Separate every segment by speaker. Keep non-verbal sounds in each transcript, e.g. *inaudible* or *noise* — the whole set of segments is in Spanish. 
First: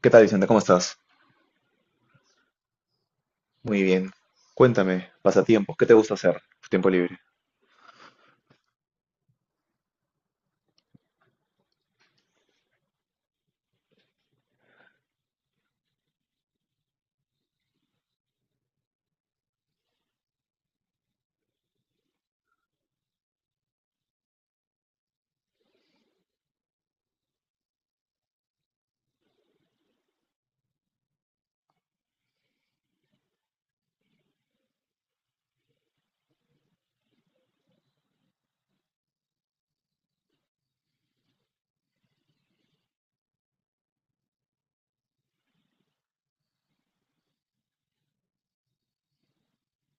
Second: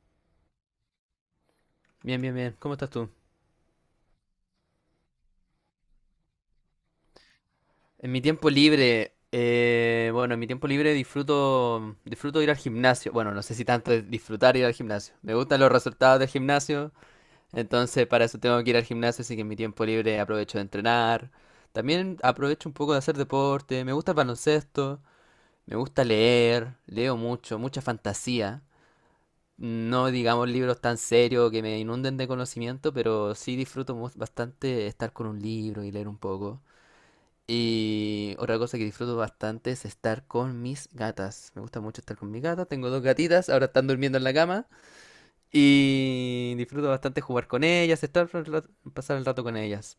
Speaker 1: ¿Qué tal, Vicente? ¿Cómo estás?
Speaker 2: Bien, bien, bien. ¿Cómo estás tú?
Speaker 1: Muy bien. Cuéntame, pasatiempos, ¿qué te gusta hacer tu tiempo libre?
Speaker 2: En mi tiempo libre, bueno, en mi tiempo libre disfruto ir al gimnasio. Bueno, no sé si tanto es disfrutar ir al gimnasio. Me gustan los resultados del gimnasio, entonces para eso tengo que ir al gimnasio, así que en mi tiempo libre aprovecho de entrenar. También aprovecho un poco de hacer deporte. Me gusta el baloncesto, me gusta leer, leo mucho, mucha fantasía. No digamos libros tan serios que me inunden de conocimiento, pero sí disfruto bastante estar con un libro y leer un poco. Y otra cosa que disfruto bastante es estar con mis gatas. Me gusta mucho estar con mis gatas. Tengo dos gatitas, ahora están durmiendo en la cama. Y disfruto bastante jugar con ellas, pasar el rato con ellas.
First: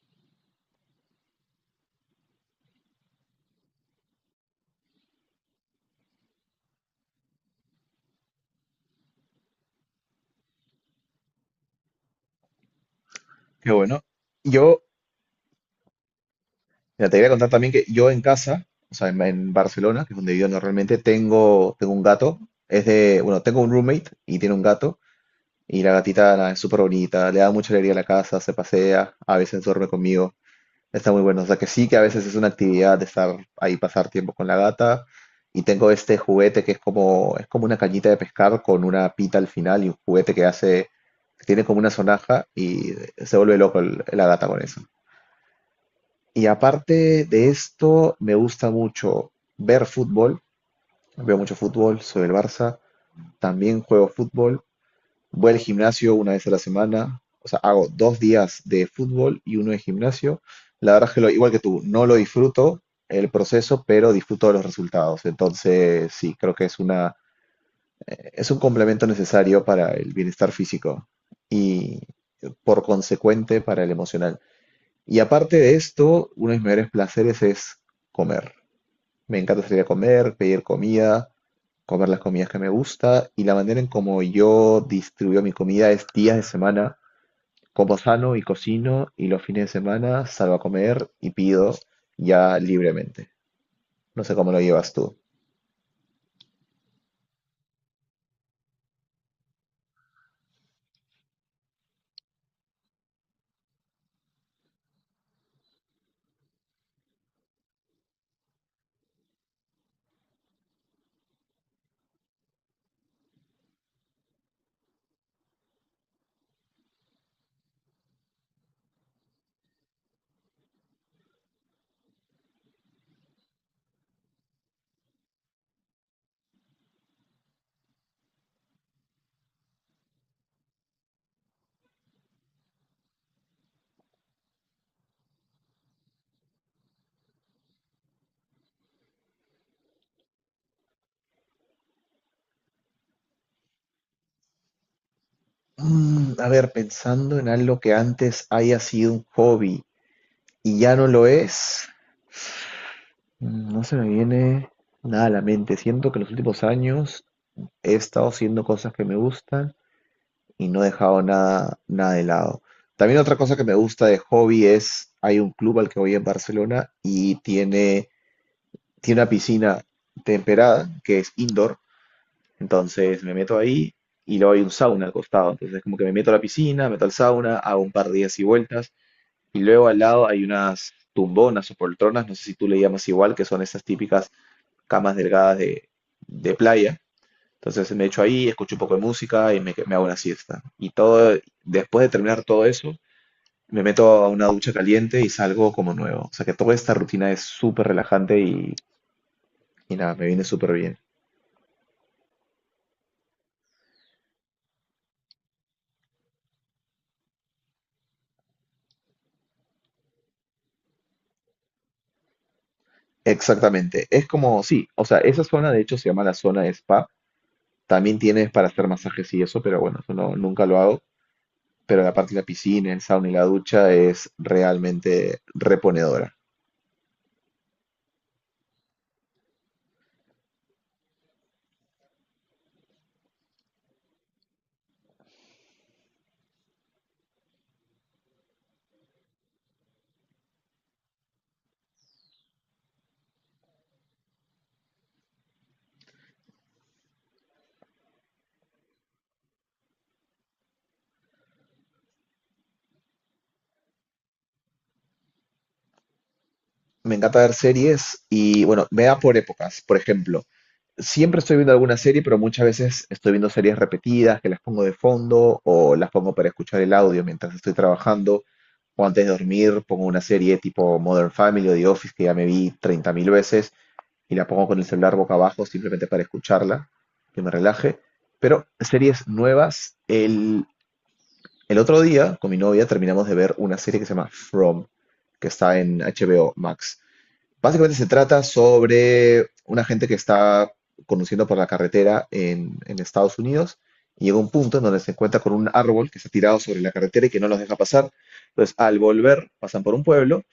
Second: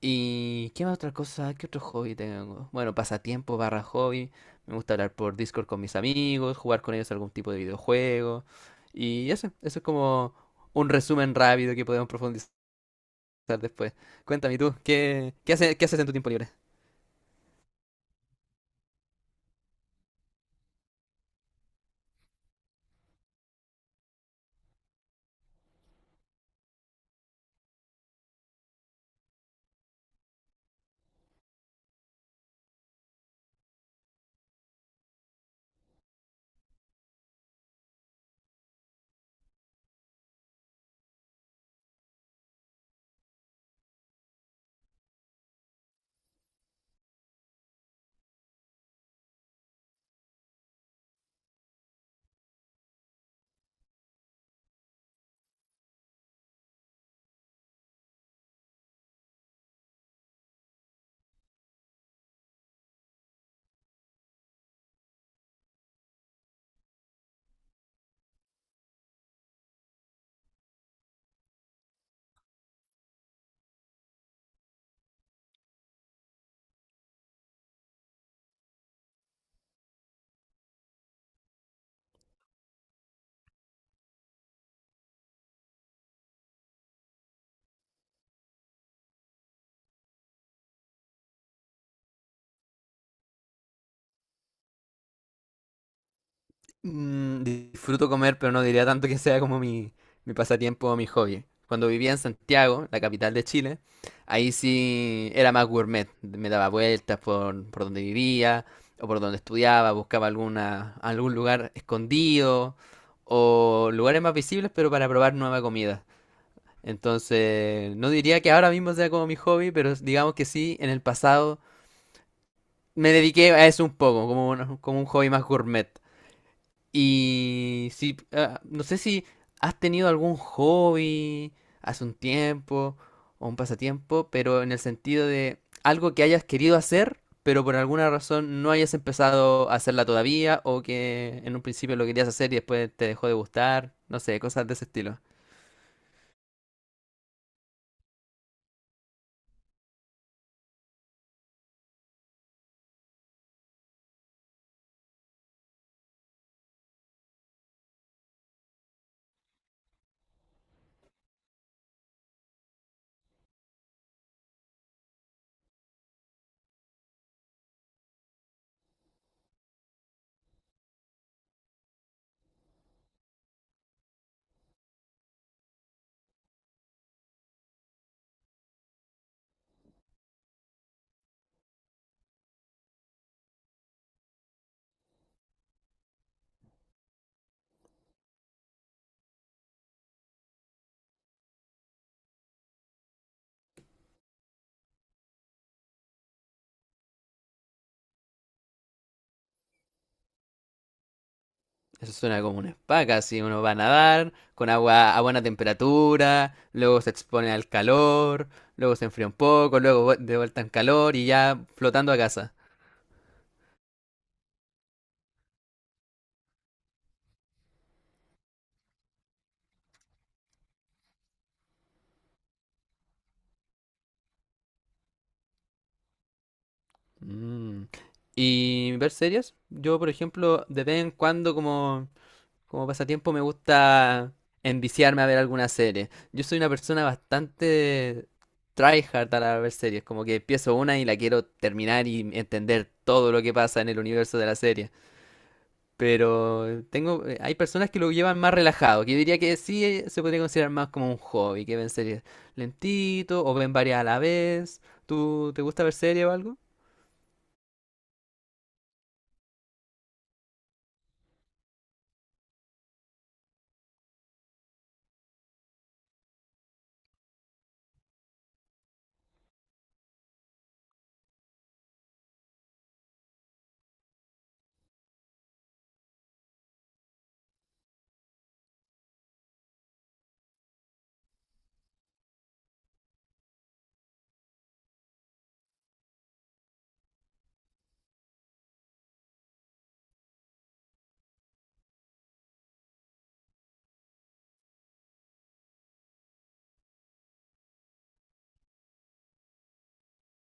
Speaker 2: ¿Y qué más otra cosa? ¿Qué otro hobby tengo? Bueno, pasatiempo barra hobby. Me gusta hablar por Discord con mis amigos, jugar con ellos algún tipo de videojuego. Y eso es como un resumen rápido que podemos profundizar
Speaker 1: Qué
Speaker 2: después.
Speaker 1: bueno.
Speaker 2: Cuéntame tú,
Speaker 1: Yo,
Speaker 2: ¿qué qué haces en tu tiempo libre?
Speaker 1: mira, te voy a contar también que yo en casa, o sea, en Barcelona, que es donde vivo normalmente, tengo un gato. Bueno, tengo un roommate y tiene un gato. Y la gatita nada, es súper bonita, le da mucha alegría a la casa, se pasea, a veces duerme conmigo. Está muy bueno. O sea que sí que a veces es una actividad de estar ahí, pasar tiempo con la gata. Y tengo este juguete que es como una cañita de pescar con una pita al final y un juguete que hace, que tiene como una sonaja y se vuelve loco la gata con eso. Y aparte de esto, me gusta mucho ver fútbol. Veo mucho fútbol, soy del Barça. También juego fútbol. Voy al gimnasio una vez a la semana, o sea, hago dos días de fútbol y uno de gimnasio. La verdad es que lo, igual que tú, no lo disfruto el proceso, pero disfruto de los resultados. Entonces, sí, creo que es un complemento necesario para el bienestar físico y por consecuente para el emocional. Y aparte de esto, uno de mis mayores placeres es comer. Me encanta salir a comer, pedir comida, comer las comidas que me gusta y la manera en como yo distribuyo mi comida es días de semana como sano y cocino y los fines de semana salgo a comer y pido ya libremente. No sé cómo lo llevas tú.
Speaker 2: Mm, disfruto comer, pero no diría tanto que sea como mi pasatiempo o mi hobby. Cuando vivía en Santiago, la capital de Chile, ahí sí era más gourmet. Me daba vueltas por donde vivía o por donde estudiaba, buscaba alguna, algún lugar escondido o lugares más visibles, pero para probar nueva comida. Entonces, no diría que ahora mismo sea como mi hobby, pero digamos que sí, en el pasado me dediqué a eso un poco, como un hobby más gourmet. Y si, no sé si has tenido algún hobby hace un tiempo o un pasatiempo, pero en el sentido de algo que hayas querido hacer, pero por alguna razón no hayas empezado a hacerla todavía o que en un principio lo querías hacer y después te dejó de gustar, no sé, cosas de ese estilo.
Speaker 1: Mm, a ver, pensando en algo que antes haya sido un hobby y ya no lo es, mm, no se me viene nada a la mente. Siento que en los últimos años he estado haciendo cosas que me gustan y no he dejado nada, nada de lado. También otra cosa que me gusta de hobby es, hay un club al que voy en Barcelona y tiene una piscina temperada que es indoor, entonces me meto ahí y luego hay un sauna al costado, entonces como que me meto a la piscina, meto al sauna, hago un par de días y vueltas y luego al lado hay unas tumbonas o poltronas, no sé si tú le llamas igual, que son esas típicas camas delgadas de playa. Entonces me echo ahí, escucho un poco de música y me hago una siesta. Y todo, después de terminar todo eso, me meto a una ducha caliente y salgo como nuevo. O sea que toda esta rutina es súper relajante y nada, me viene súper bien.
Speaker 2: Eso suena como una spa, casi uno va a nadar con agua a buena temperatura, luego se expone al calor, luego se enfría un poco, luego de vuelta en calor y ya flotando a casa.
Speaker 1: Exactamente, es como, sí, o sea, esa zona de hecho se llama la zona de spa, también tienes para hacer masajes y eso, pero bueno, eso no, nunca lo hago, pero la parte de la piscina, el sauna y la ducha es realmente reponedora.
Speaker 2: Mm. ¿Y ver series? Yo, por ejemplo, de vez en cuando como pasatiempo me gusta enviciarme a ver alguna serie. Yo soy una persona bastante tryhard a ver series, como que empiezo una y la quiero terminar y entender todo lo que pasa en el universo de la serie. Pero hay personas que lo llevan más relajado, que yo diría que sí se podría considerar más como un hobby, que ven series lentito o ven varias a la vez. ¿Tú te gusta ver series o algo?
Speaker 1: Me encanta ver series y bueno, me da por épocas, por ejemplo, siempre estoy viendo alguna serie, pero muchas veces estoy viendo series repetidas que las pongo de fondo o las pongo para escuchar el audio mientras estoy trabajando o antes de dormir pongo una serie tipo Modern Family o The Office que ya me vi 30.000 veces y la pongo con el celular boca abajo simplemente para escucharla, que me relaje. Pero series nuevas, el otro día con mi novia terminamos de ver una serie que se llama From, que está en HBO Max. Básicamente se trata sobre una gente que está conduciendo por la carretera en Estados Unidos y llega un punto en donde se encuentra con un árbol que está tirado sobre la carretera y que no los deja pasar. Entonces, al volver, pasan por un pueblo,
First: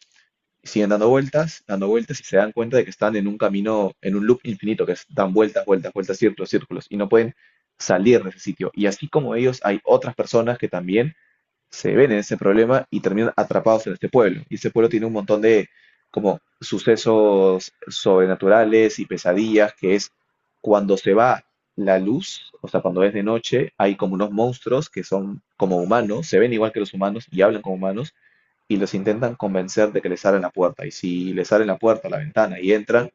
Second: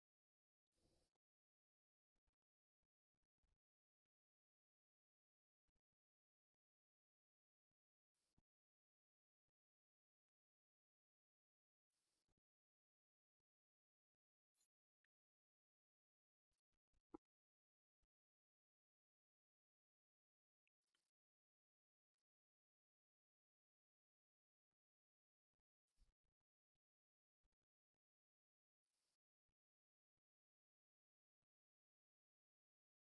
Speaker 1: siguen dando vueltas y se dan cuenta de que están en un camino, en un loop infinito, que es dan vueltas, vueltas, vueltas, círculos, círculos, y no pueden salir de ese sitio. Y así como ellos, hay otras personas que también se ven en ese problema y terminan atrapados en este pueblo. Y ese pueblo tiene un montón de como sucesos sobrenaturales y pesadillas, que es cuando se va la luz, o sea, cuando es de noche, hay como unos monstruos que son como humanos, se ven igual que los humanos y hablan como humanos, y los intentan convencer de que les abran la puerta. Y si les abren la puerta, la ventana y entran,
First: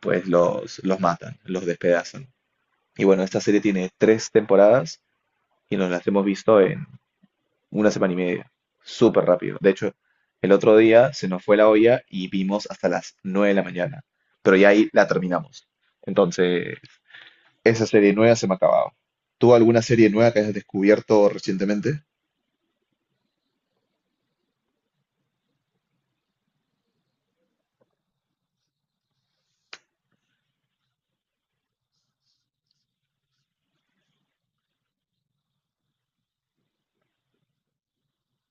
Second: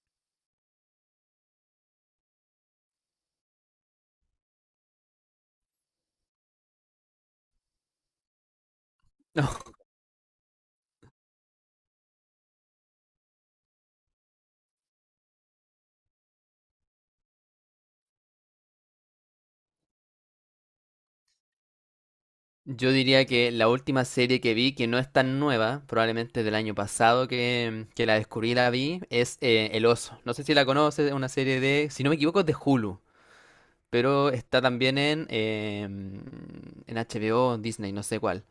Speaker 1: pues los matan, los despedazan. Y bueno, esta serie tiene tres temporadas y nos las hemos visto en una semana y media. Súper rápido.
Speaker 2: *laughs*
Speaker 1: De hecho, el otro día se nos fue la olla y vimos hasta las 9 de la mañana. Pero ya ahí la terminamos. Entonces, esa serie nueva se me ha acabado. ¿Tú alguna serie nueva que hayas descubierto recientemente?
Speaker 2: Yo diría que la última serie que vi, que no es tan nueva, probablemente del año pasado que la descubrí y la vi, es El Oso. No sé si la conoces, es una serie de, si no me equivoco, es de Hulu, pero está también en HBO, o Disney, no sé cuál.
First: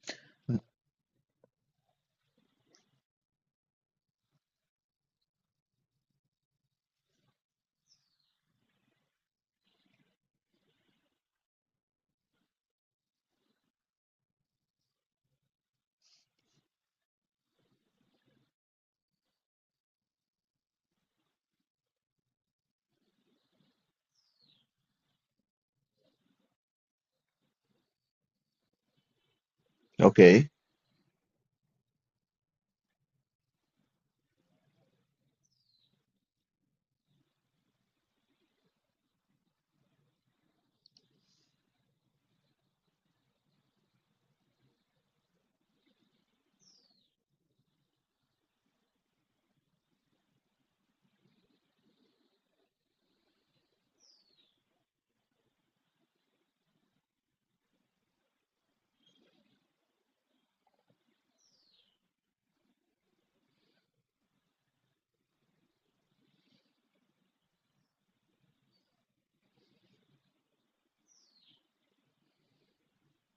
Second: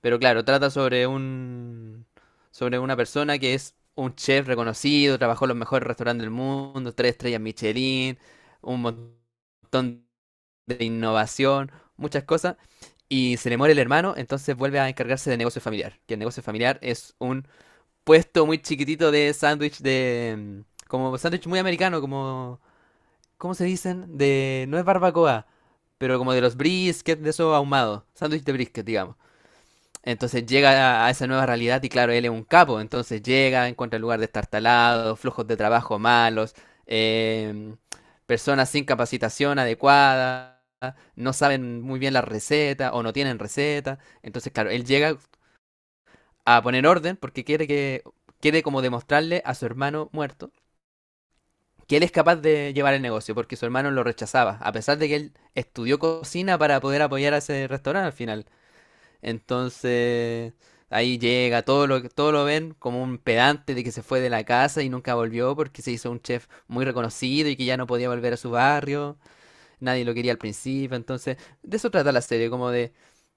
Speaker 2: Pero claro, trata sobre una persona que es un chef reconocido, trabajó en los mejores restaurantes del mundo, tres estrellas Michelin, un montón de innovación, muchas cosas. Y se le muere el hermano, entonces vuelve a encargarse de negocio familiar. Que el negocio familiar es un puesto muy chiquitito de sándwich de, como sándwich muy americano, como, ¿cómo se dicen? De, no es barbacoa, pero como de los briskets, de esos ahumados. Sándwich de brisket, digamos. Entonces
Speaker 1: Ok.
Speaker 2: llega a esa nueva realidad y claro, él es un capo, entonces llega, encuentra el lugar destartalado, flujos de trabajo malos, eh, personas sin capacitación adecuada, no saben muy bien las recetas o no tienen recetas. Entonces, claro, él llega a poner orden porque quiere como demostrarle a su hermano muerto que él es capaz de llevar el negocio porque su hermano lo rechazaba, a pesar de que él estudió cocina para poder apoyar a ese restaurante al final. Entonces, ahí llega, todo lo ven como un pedante de que se fue de la casa y nunca volvió porque se hizo un chef muy reconocido y que ya no podía volver a su barrio nadie lo quería al principio, entonces de eso trata la serie, como de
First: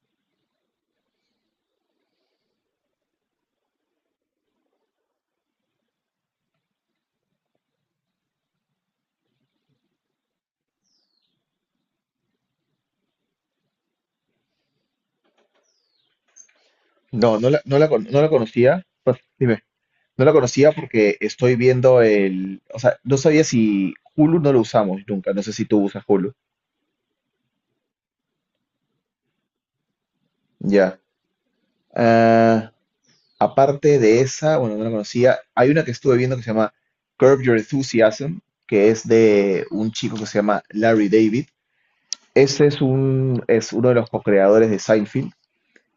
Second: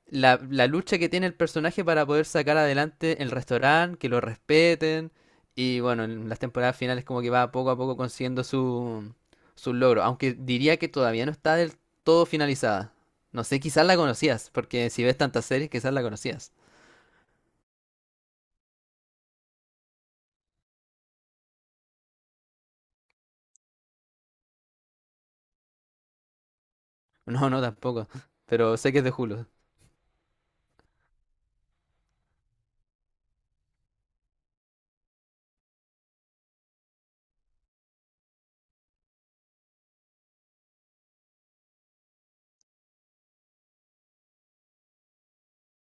Speaker 2: la lucha que tiene el personaje para poder sacar adelante el restaurante, que lo respeten, y bueno, en las temporadas finales como que va poco a poco consiguiendo su logro, aunque diría que todavía no está del todo finalizada. No sé, quizás la conocías, porque si ves tantas series, quizás la conocías.
Speaker 1: No la conocía. Pues, dime. No la conocía porque estoy viendo el, o sea, no sabía si Hulu no lo usamos nunca, no sé si tú usas Hulu.
Speaker 2: No, no, tampoco, pero sé que es de Hulu.
Speaker 1: Ya. Ah, aparte de esa, bueno, no la conocía, hay una que estuve viendo que se llama Curb Your Enthusiasm, que es de un chico que se llama Larry David. Ese es un, es uno de los co-creadores de Seinfeld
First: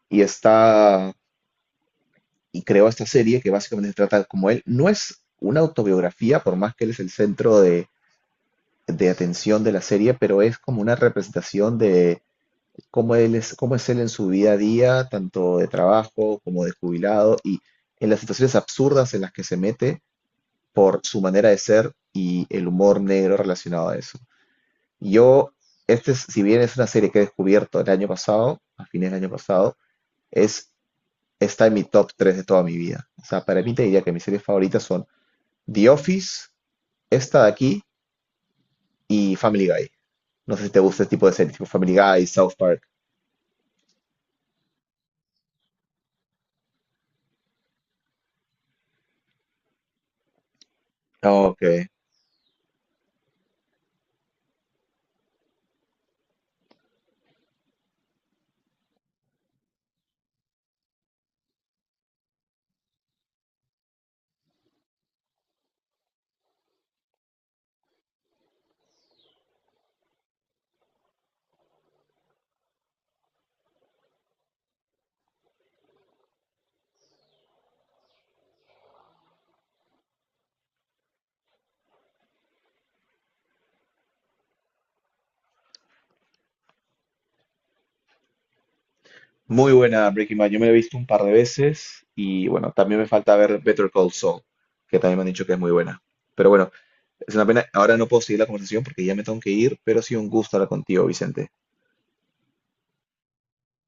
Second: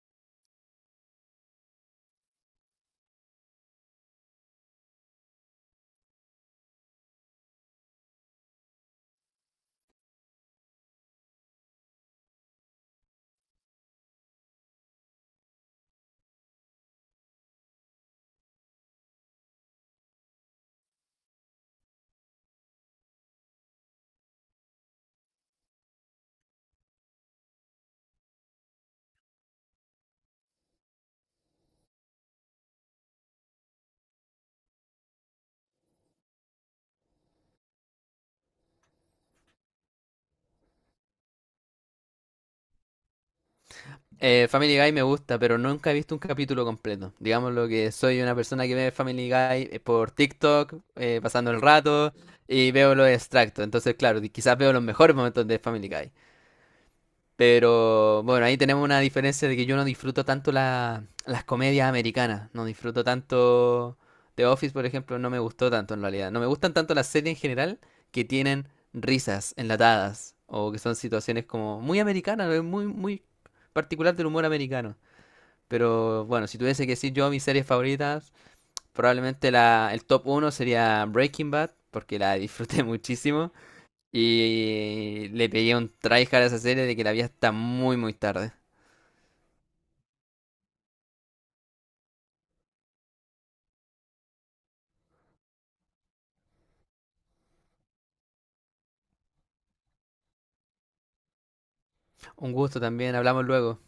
Speaker 1: y está y creó esta serie que básicamente se trata como él. No es una autobiografía, por más que él es el centro de atención de la serie, pero es como una representación de cómo él es, cómo es él en su día a día, tanto de trabajo como de jubilado, y en las situaciones absurdas en las que se mete por su manera de ser y el humor negro relacionado a eso. Yo, si bien es una serie que he descubierto el año pasado, a fines del año pasado, es, está en mi top 3 de toda mi vida. O sea, para mí te diría que mis series favoritas son The Office, esta de aquí, y Family Guy. No sé si te gusta este tipo de series, tipo Family Guy, South Park.
Speaker 2: Family Guy me gusta, pero nunca he visto un capítulo completo. Digamos lo que soy una persona que ve Family Guy por TikTok, pasando el
Speaker 1: Ok.
Speaker 2: rato, y veo los extractos. Entonces, claro, quizás veo los mejores momentos de Family Guy. Pero bueno, ahí tenemos una diferencia de que yo no disfruto tanto las comedias americanas. No disfruto tanto The Office, por ejemplo, no me gustó tanto en realidad. No me gustan tanto las series en general que tienen risas enlatadas o que son situaciones como muy americanas, muy, muy particular del humor americano. Pero bueno, si tuviese que decir yo mis series favoritas, probablemente el top uno sería Breaking Bad, porque la disfruté *laughs* muchísimo. Y le pegué un tryhard a esa serie de que la vi hasta muy, muy tarde.
Speaker 1: Muy buena Breaking Bad. Yo me la he visto un par de veces y bueno, también me falta ver Better Call Saul, que también me han dicho que es muy buena. Pero bueno, es una pena. Ahora no puedo seguir la conversación porque ya me tengo que ir, pero ha sido un gusto hablar contigo, Vicente.
Speaker 2: Un gusto también, hablamos luego.